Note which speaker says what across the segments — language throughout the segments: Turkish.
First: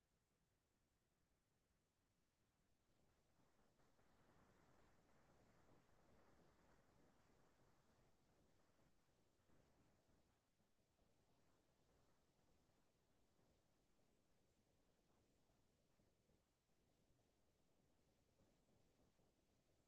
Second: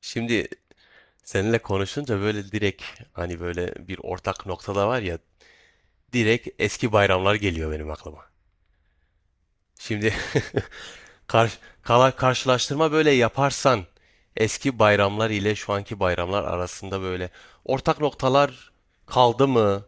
Speaker 1: Şimdi seninle konuşunca böyle direkt, hani böyle bir ortak noktada var ya, direkt eski bayramlar geliyor benim aklıma. Şimdi karşılaştırma böyle yaparsan, eski bayramlar ile şu anki bayramlar arasında böyle ortak noktalar kaldı mı?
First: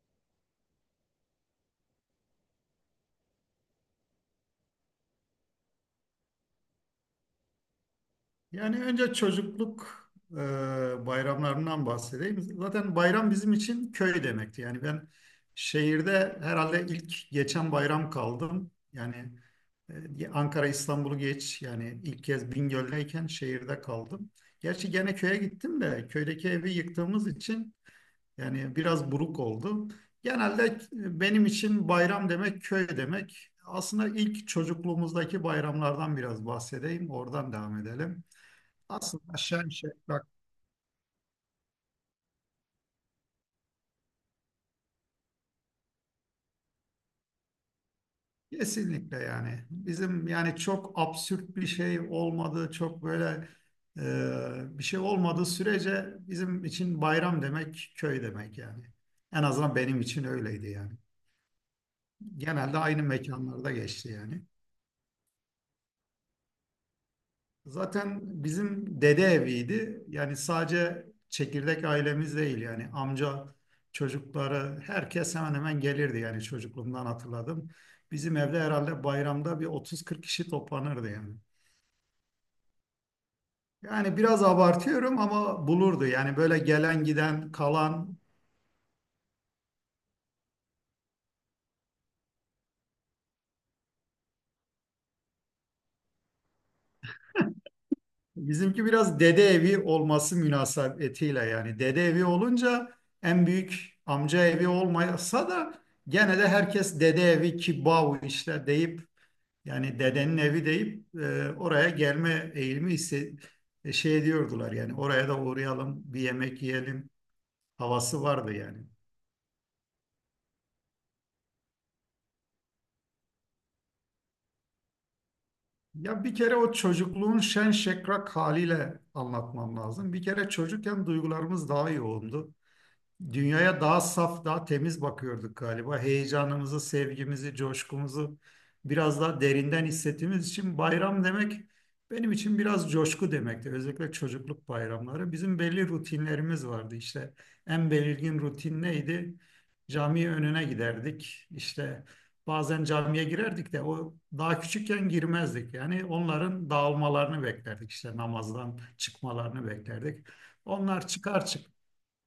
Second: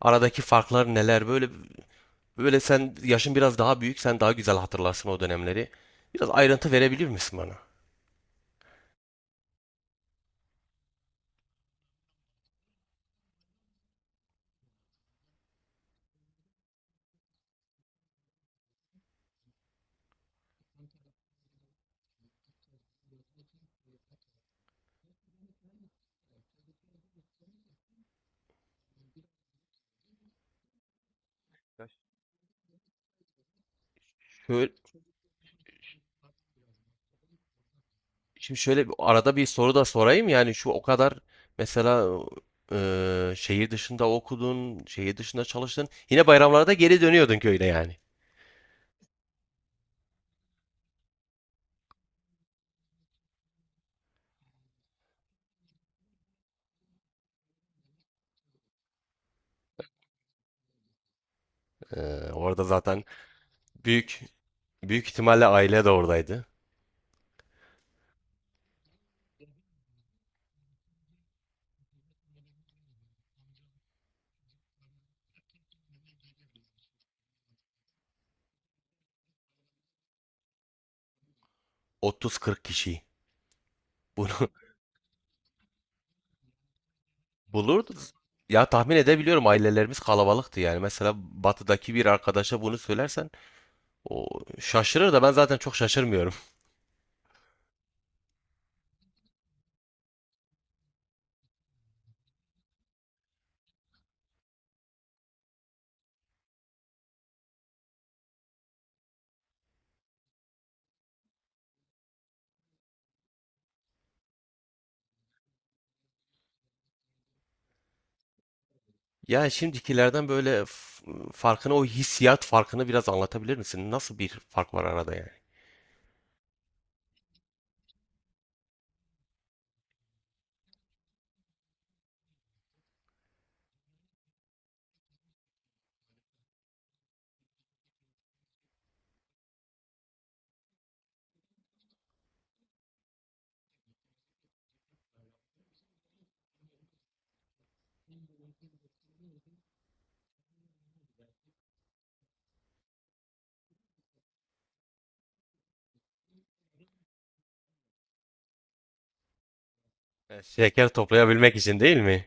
Speaker 1: Aradaki farklar neler? Böyle sen yaşın biraz daha büyük, sen daha güzel hatırlarsın o dönemleri. Biraz ayrıntı verebilir misin bana?
Speaker 2: Yani önce çocukluk bayramlarından bahsedeyim. Zaten bayram bizim için köy demekti. Yani ben şehirde herhalde ilk geçen bayram kaldım. Yani Ankara, İstanbul'u geç. Yani ilk kez Bingöl'deyken şehirde kaldım. Gerçi gene köye gittim de köydeki evi yıktığımız için yani biraz buruk oldu. Genelde benim için bayram demek köy demek. Aslında ilk
Speaker 1: Şöyle,
Speaker 2: çocukluğumuzdaki bayramlardan biraz bahsedeyim. Oradan devam edelim.
Speaker 1: Şimdi
Speaker 2: Aslında
Speaker 1: arada bir
Speaker 2: aşağı
Speaker 1: soru da
Speaker 2: yukarı bak,
Speaker 1: sorayım, yani şu o kadar mesela, şehir dışında okudun, şehir dışında çalıştın. Yine bayramlarda geri dönüyordun köyüne yani.
Speaker 2: kesinlikle yani bizim, yani çok absürt bir şey olmadığı, çok böyle bir şey olmadığı sürece bizim için bayram demek köy demek yani. En azından benim için öyleydi yani.
Speaker 1: E, Orada
Speaker 2: Genelde
Speaker 1: zaten
Speaker 2: aynı mekanlarda geçti
Speaker 1: büyük
Speaker 2: yani.
Speaker 1: büyük ihtimalle aile de oradaydı.
Speaker 2: Zaten bizim dede eviydi. Yani sadece çekirdek ailemiz değil, yani amca çocukları herkes hemen hemen gelirdi yani, çocukluğumdan hatırladım. Bizim evde herhalde bayramda bir 30-40 kişi toplanırdı yani.
Speaker 1: 30-40 kişi
Speaker 2: Yani
Speaker 1: bunu
Speaker 2: biraz abartıyorum ama bulurdu yani, böyle gelen giden
Speaker 1: bulurdu.
Speaker 2: kalan,
Speaker 1: Ya tahmin edebiliyorum, ailelerimiz kalabalıktı yani. Mesela batıdaki bir arkadaşa bunu söylersen o şaşırır da, ben zaten çok şaşırmıyorum.
Speaker 2: bizimki biraz dede evi olması münasebetiyle. Yani dede evi olunca, en büyük amca evi olmasa da gene de herkes dede evi kibav işte deyip, yani dedenin evi deyip oraya gelme eğilimi şey diyordular. Yani oraya da uğrayalım, bir yemek yiyelim havası vardı yani.
Speaker 1: Ya şimdikilerden böyle farkını, o hissiyat farkını biraz anlatabilir misin? Nasıl bir fark var arada yani?
Speaker 2: Ya bir kere o çocukluğun şen şakrak haliyle anlatmam lazım. Bir kere çocukken duygularımız daha yoğundu. Dünyaya daha saf, daha temiz bakıyorduk galiba. Heyecanımızı, sevgimizi, coşkumuzu biraz daha derinden hissettiğimiz için bayram demek benim için biraz coşku demekti. Özellikle çocukluk bayramları. Bizim belli rutinlerimiz vardı işte. En belirgin rutin neydi? Cami önüne giderdik. İşte bazen camiye girerdik de, o daha küçükken girmezdik. Yani onların dağılmalarını beklerdik. İşte namazdan çıkmalarını beklerdik.
Speaker 1: Şeker
Speaker 2: Onlar çıkar
Speaker 1: toplayabilmek
Speaker 2: çıkmaz
Speaker 1: için değil mi?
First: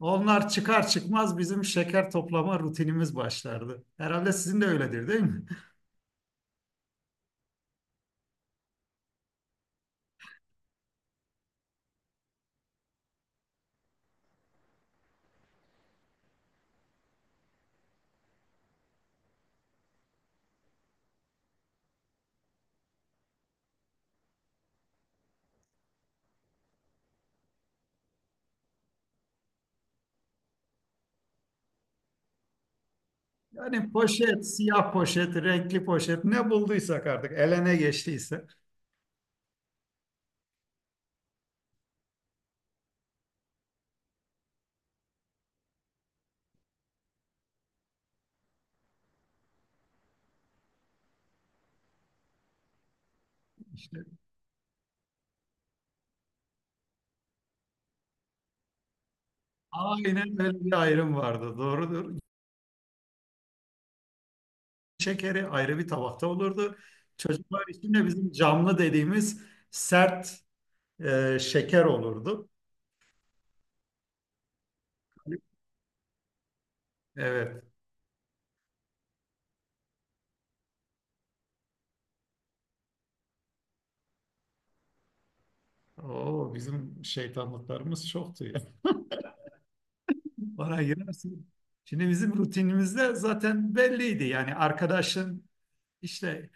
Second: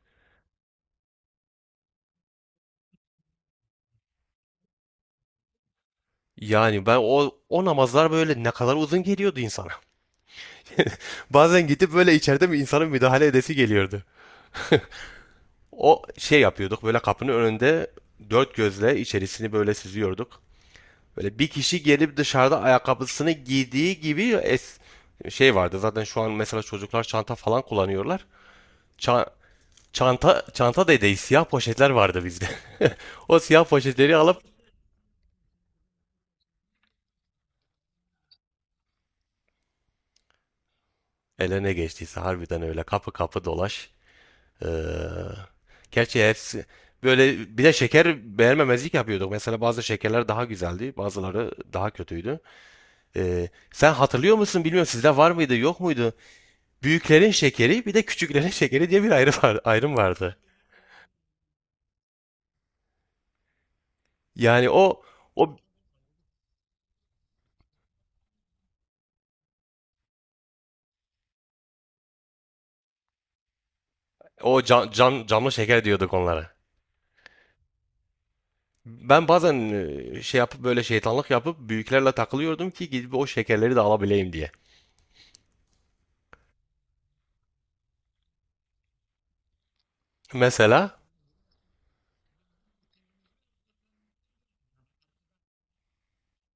Speaker 2: onlar çıkar çıkmaz bizim şeker toplama rutinimiz başlardı. Herhalde sizin de öyledir, değil mi?
Speaker 1: Yani ben, o namazlar böyle ne kadar uzun geliyordu insana. Bazen gidip böyle, içeride mi, insanın müdahale edesi geliyordu. O şey yapıyorduk böyle, kapının önünde dört gözle içerisini böyle süzüyorduk. Böyle bir kişi gelip dışarıda ayakkabısını giydiği gibi şey vardı. Zaten şu an mesela çocuklar çanta falan kullanıyorlar. Ça- çanta çanta dedeyi siyah poşetler vardı bizde. O siyah
Speaker 2: Yani
Speaker 1: poşetleri alıp,
Speaker 2: poşet, siyah poşet, renkli poşet, ne bulduysak artık elene geçtiyse.
Speaker 1: eline geçtiyse harbiden, öyle kapı kapı dolaş. Ee, Gerçi hepsi böyle, bir de şeker beğenmemezlik yapıyorduk. Mesela bazı şekerler daha güzeldi, bazıları daha kötüydü. Sen hatırlıyor musun, bilmiyorum, sizde var mıydı, yok muydu? Büyüklerin şekeri bir de küçüklerin şekeri diye bir ayrım vardı.
Speaker 2: Aynen, böyle bir ayrım vardı. Doğrudur.
Speaker 1: Yani o
Speaker 2: Şekeri
Speaker 1: o
Speaker 2: ayrı bir tabakta olurdu. Çocuklar için de bizim camlı dediğimiz sert şeker olurdu.
Speaker 1: o camlı şeker diyorduk onlara.
Speaker 2: Evet.
Speaker 1: Ben bazen şey yapıp, böyle şeytanlık yapıp büyüklerle takılıyordum ki, gidip o şekerleri de alabileyim diye.
Speaker 2: Oo, bizim şeytanlıklarımız çoktu ya. Bana
Speaker 1: Mesela,
Speaker 2: girersin. Şimdi bizim rutinimizde zaten belliydi. Yani arkadaşın, İşte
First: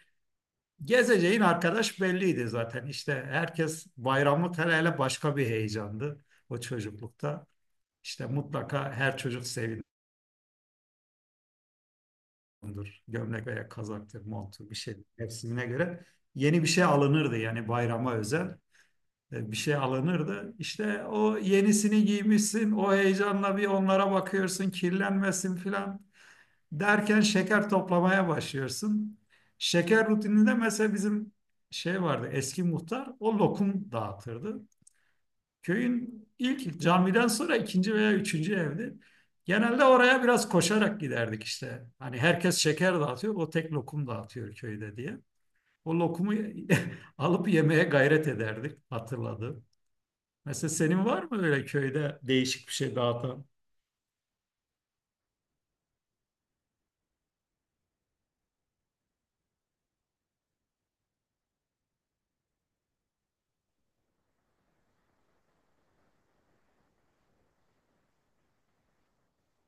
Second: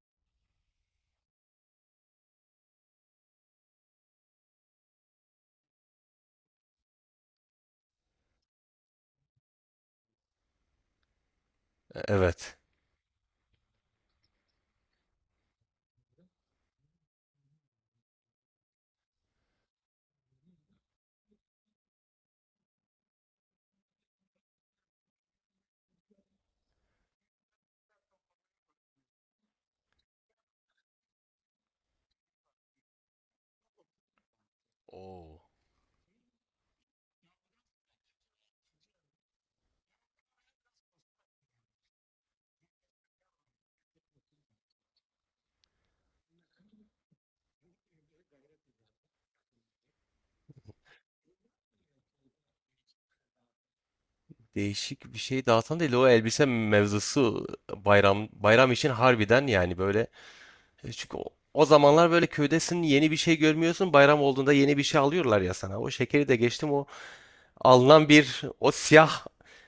Speaker 2: gezeceğin arkadaş belliydi zaten. İşte herkes bayramlık, hele hele başka bir heyecandı o çocuklukta. İşte mutlaka her çocuk sevinir.
Speaker 1: evet.
Speaker 2: Gömlek veya kazaktır, montu, bir şey mevsimine göre. Yeni bir şey alınırdı yani, bayrama özel bir şey alınırdı. İşte o yenisini giymişsin, o heyecanla bir onlara bakıyorsun, kirlenmesin filan. Derken şeker toplamaya başlıyorsun. Şeker rutininde mesela bizim şey vardı, eski muhtar o lokum dağıtırdı.
Speaker 1: Oo.
Speaker 2: Köyün ilk camiden sonra ikinci veya üçüncü evdi. Genelde oraya biraz koşarak giderdik işte. Hani herkes şeker dağıtıyor, o tek lokum dağıtıyor köyde diye. O lokumu alıp yemeye gayret ederdik, hatırladım. Mesela senin var mı öyle köyde değişik bir şey dağıtan?
Speaker 1: Değişik bir şey dağıtan değil, o elbise mevzusu bayram için harbiden yani böyle. Çünkü o zamanlar böyle köydesin, yeni bir şey görmüyorsun, bayram olduğunda yeni bir şey alıyorlar ya sana. O şekeri de geçtim, o alınan bir, o siyah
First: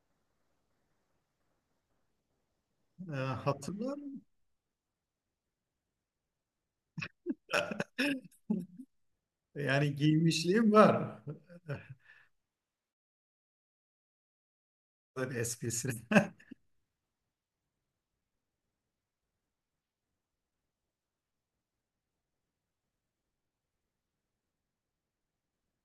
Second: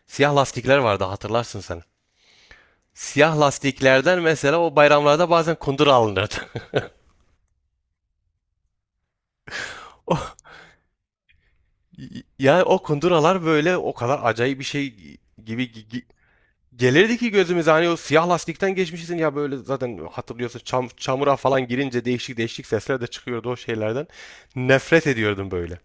Speaker 1: siyah lastikler vardı, hatırlarsın sen. Siyah
Speaker 2: Hatırlar
Speaker 1: lastiklerden mesela o bayramlarda bazen kundur alınırdı.
Speaker 2: yani giymişliğim var,
Speaker 1: Ya o kunduralar böyle o kadar acayip bir şey
Speaker 2: bir
Speaker 1: gibi
Speaker 2: esprisine.
Speaker 1: gelirdi ki gözümüze, hani o siyah lastikten geçmişsin ya böyle, zaten hatırlıyorsun çamura falan girince değişik değişik sesler de çıkıyordu o şeylerden. Nefret ediyordum böyle.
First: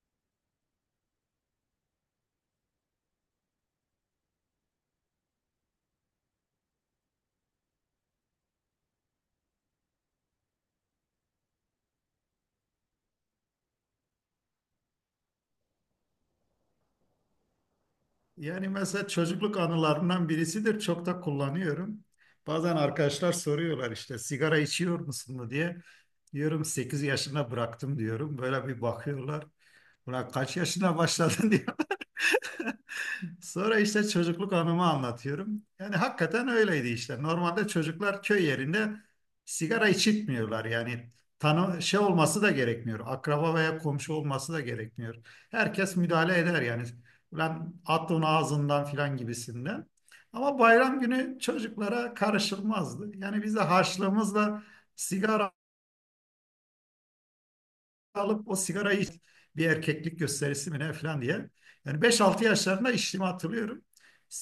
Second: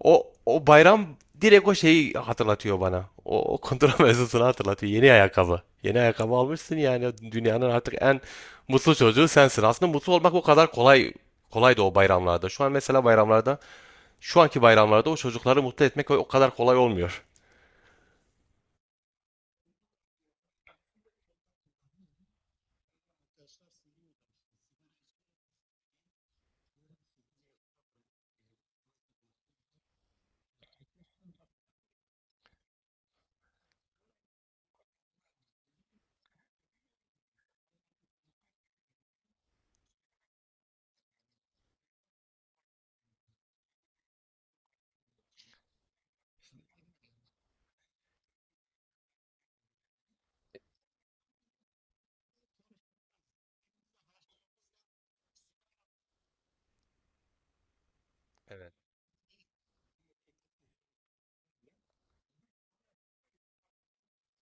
Speaker 1: O bayram direkt o şeyi hatırlatıyor bana. O kundura mevzusunu hatırlatıyor. Yeni ayakkabı. Yeni ayakkabı almışsın yani, dünyanın artık en mutlu çocuğu sensin. Aslında mutlu olmak o kadar kolaydı o bayramlarda. Şu an mesela şu anki bayramlarda o çocukları mutlu etmek o kadar kolay olmuyor.
Speaker 2: Yani mesela çocukluk anılarından birisidir. Çok da kullanıyorum. Bazen arkadaşlar soruyorlar işte, sigara içiyor musun mu diye. Diyorum 8 yaşında bıraktım diyorum. Böyle bir bakıyorlar. Buna kaç yaşına başladın diye. Sonra işte çocukluk anımı anlatıyorum. Yani hakikaten öyleydi işte. Normalde çocuklar köy yerinde sigara içitmiyorlar. Yani tanı şey olması da gerekmiyor. Akraba veya komşu olması da gerekmiyor. Herkes müdahale eder yani. Ulan at onu ağzından filan gibisinden. Ama bayram günü çocuklara karışılmazdı. Yani biz de harçlığımızla sigara alıp, o
Speaker 1: Evet.
Speaker 2: sigarayı bir erkeklik gösterisi mi ne falan diye. Yani 5-6 yaşlarında içtiğimi hatırlıyorum.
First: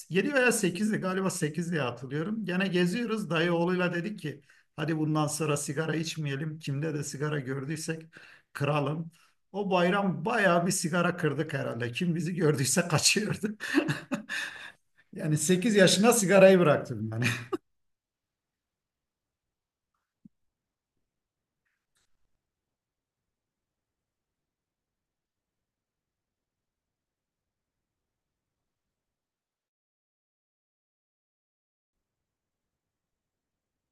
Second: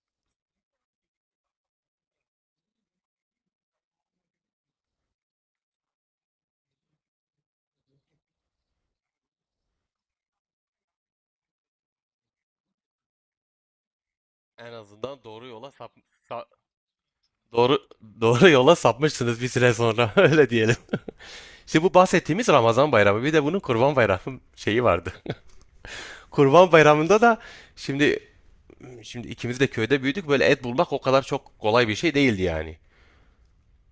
Speaker 2: Yedi veya 8'di galiba, 8 diye hatırlıyorum. Gene geziyoruz dayı oğluyla, dedik ki hadi bundan sonra sigara içmeyelim. Kimde de sigara gördüysek kıralım. O bayram bayağı bir sigara kırdık herhalde. Kim bizi gördüyse kaçıyordu.
Speaker 1: En azından
Speaker 2: Yani 8 yaşına
Speaker 1: sa-
Speaker 2: sigarayı bıraktım yani.
Speaker 1: doğru doğru yola sapmışsınız bir süre sonra öyle diyelim. Şimdi bu bahsettiğimiz Ramazan Bayramı, bir de bunun Kurban Bayramı şeyi vardı. Kurban Bayramı'nda da şimdi şimdi ikimiz de köyde büyüdük, böyle et bulmak o kadar çok kolay bir şey değildi yani.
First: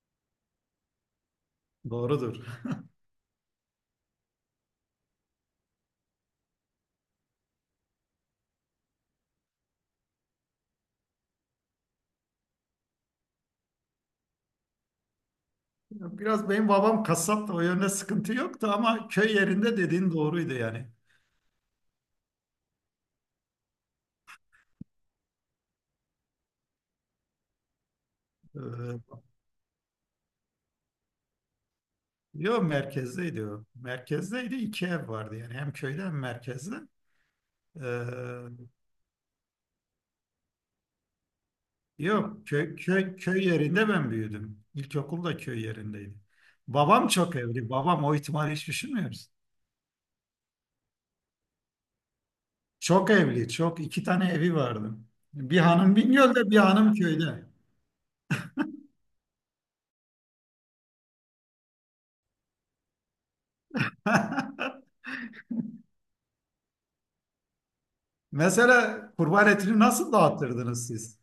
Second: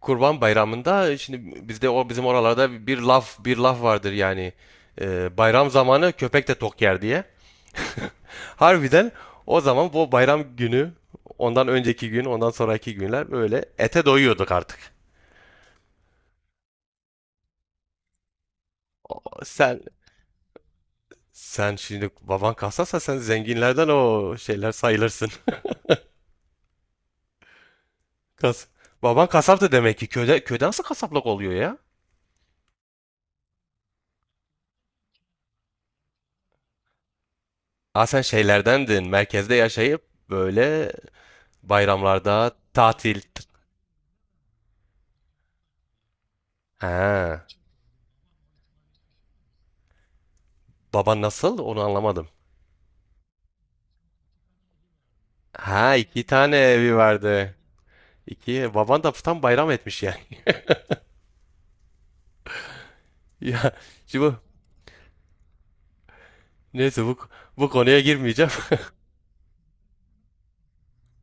Speaker 1: Kurban Bayramı'nda şimdi bizde, o bizim
Speaker 2: Doğrudur.
Speaker 1: oralarda bir laf vardır yani. Bayram zamanı köpek de tok yer diye. Harbiden o zaman bu bayram günü, ondan önceki gün, ondan sonraki günler böyle ete doyuyorduk artık.
Speaker 2: Biraz benim babam kasap da o yönde sıkıntı yoktu, ama köy
Speaker 1: O-
Speaker 2: yerinde
Speaker 1: Sen
Speaker 2: dediğin doğruydu yani.
Speaker 1: sen şimdi baban kasapsa sen zenginlerden o şeyler sayılırsın. Kas.
Speaker 2: Ee,
Speaker 1: Baban kasaptı demek ki, köyde nasıl kasaplık oluyor ya?
Speaker 2: Yok, merkezdeydi o. Merkezdeydi, iki ev vardı yani, hem köyde hem merkezde.
Speaker 1: Aa, sen
Speaker 2: Ee,
Speaker 1: şeylerdendin. Merkezde yaşayıp böyle,
Speaker 2: yok
Speaker 1: bayramlarda
Speaker 2: köy, köy,
Speaker 1: tatil.
Speaker 2: köy yerinde ben büyüdüm. İlkokul da köy yerindeydi. Babam çok
Speaker 1: Ha.
Speaker 2: evli. Babam, o ihtimali hiç düşünmüyoruz.
Speaker 1: Baban nasıl? Onu anlamadım.
Speaker 2: Çok evli. Çok, iki tane evi vardı. Bir
Speaker 1: Ha,
Speaker 2: hanım
Speaker 1: iki
Speaker 2: Bingöl'de,
Speaker 1: tane
Speaker 2: bir hanım
Speaker 1: evi
Speaker 2: köyde.
Speaker 1: vardı. İki. Baban da tam bayram etmiş yani. Ya, şimdi bu- neyse, bu konuya girmeyeceğim.
Speaker 2: Mesela kurban etini nasıl dağıtırdınız siz?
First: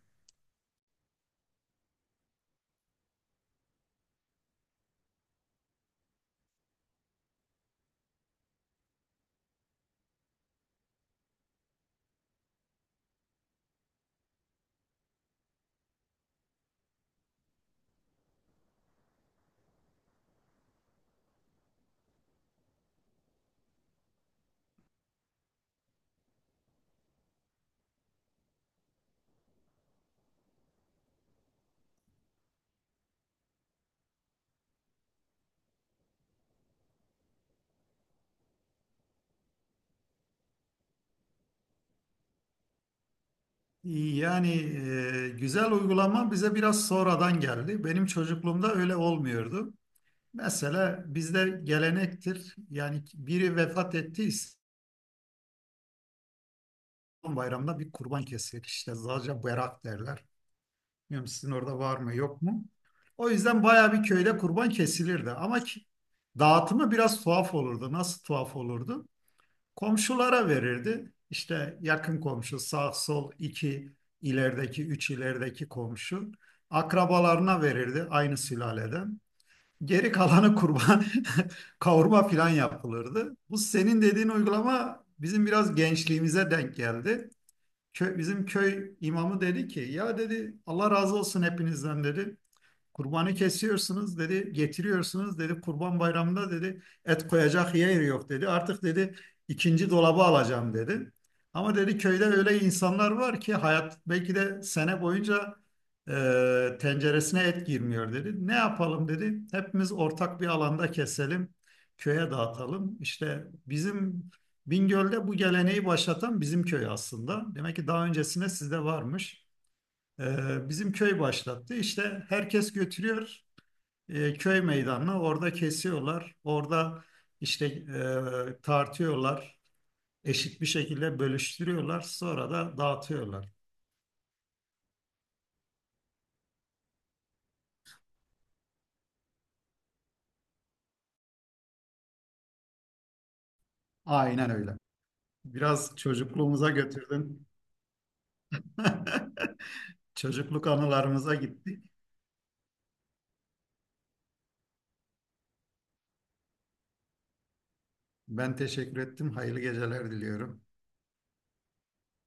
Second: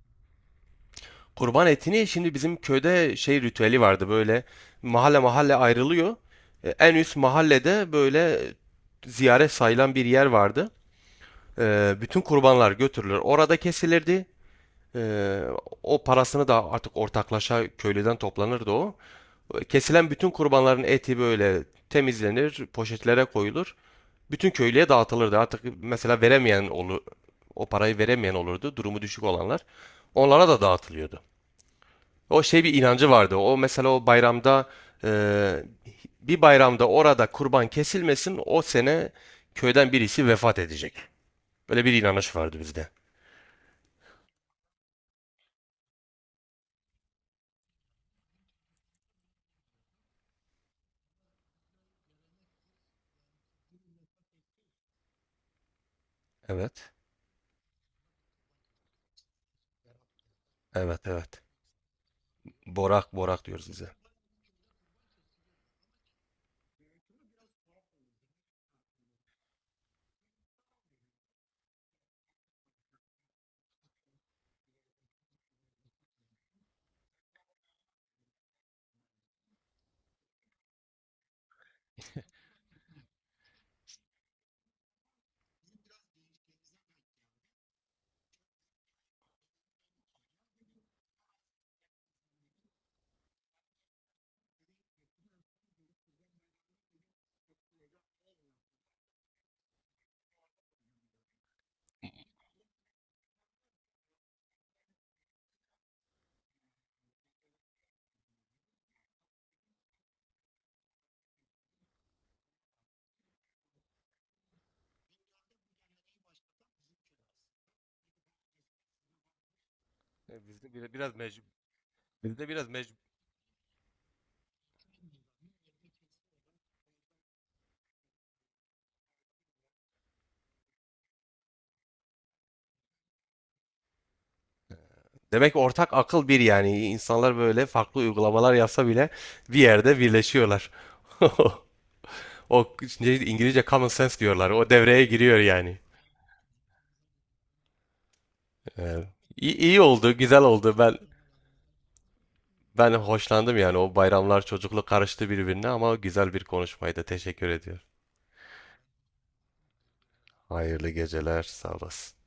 Speaker 1: Kurban etini, şimdi bizim köyde şey ritüeli vardı böyle, mahalle mahalle ayrılıyor. En üst mahallede böyle ziyaret sayılan bir yer vardı. Bütün kurbanlar götürülür, orada kesilirdi. E, O parasını da artık ortaklaşa köylüden toplanırdı o. Kesilen bütün kurbanların eti böyle temizlenir, poşetlere koyulur. Bütün köylüye dağıtılırdı. Artık mesela veremeyen olur, o parayı veremeyen olurdu. Durumu düşük olanlar. Onlara da dağıtılıyordu. O şey, bir inancı vardı. O mesela e, bir bayramda orada kurban kesilmesin, o sene köyden birisi vefat edecek. Böyle bir inanış vardı bizde.
Speaker 2: Yani güzel uygulama bize biraz sonradan geldi. Benim çocukluğumda öyle olmuyordu. Mesela bizde gelenektir. Yani biri vefat ettiyse
Speaker 1: Evet.
Speaker 2: son bayramda bir kurban kesilir. İşte sadece berak derler.
Speaker 1: Evet,
Speaker 2: Bilmiyorum
Speaker 1: evet.
Speaker 2: sizin orada var mı yok mu?
Speaker 1: Borak
Speaker 2: O
Speaker 1: borak
Speaker 2: yüzden
Speaker 1: diyoruz bize.
Speaker 2: bayağı bir köyde kurban kesilirdi. Ama dağıtımı biraz tuhaf olurdu. Nasıl tuhaf olurdu? Komşulara verirdi. İşte yakın komşu, sağ sol iki ilerideki, üç ilerideki komşu. Akrabalarına verirdi, aynı sülaleden. Geri kalanı kurban, kavurma filan yapılırdı. Bu senin dediğin uygulama bizim biraz gençliğimize denk geldi. Bizim köy imamı dedi ki, ya dedi, Allah razı olsun hepinizden dedi. Kurbanı kesiyorsunuz dedi, getiriyorsunuz dedi. Kurban bayramında dedi et koyacak yer yok dedi. Artık dedi ikinci dolabı alacağım dedi. Ama dedi, köyde öyle insanlar var ki hayat belki de sene boyunca tenceresine et girmiyor dedi. Ne yapalım dedi. Hepimiz ortak bir alanda keselim, köye dağıtalım. İşte bizim Bingöl'de bu geleneği başlatan bizim köy aslında. Demek ki daha öncesinde sizde varmış. Bizim köy başlattı. İşte herkes götürüyor köy meydanına. Orada kesiyorlar. Orada işte tartıyorlar. Eşit bir şekilde bölüştürüyorlar. Sonra da dağıtıyorlar.
Speaker 1: Demek ortak akıl bir yani. İnsanlar böyle farklı uygulamalar yapsa bile bir yerde birleşiyorlar. O, İngilizce common sense diyorlar.
Speaker 2: Aynen
Speaker 1: O
Speaker 2: öyle.
Speaker 1: devreye giriyor yani.
Speaker 2: Biraz çocukluğumuza götürdün.
Speaker 1: Evet. İyi, iyi oldu, güzel
Speaker 2: Çocukluk
Speaker 1: oldu. Ben
Speaker 2: anılarımıza gittik.
Speaker 1: ben hoşlandım yani. O bayramlar çocukluk karıştı birbirine ama güzel bir konuşmaydı. Teşekkür ediyorum.
Speaker 2: Ben teşekkür ettim. Hayırlı geceler diliyorum.
Speaker 1: Hayırlı geceler, sağ olasın.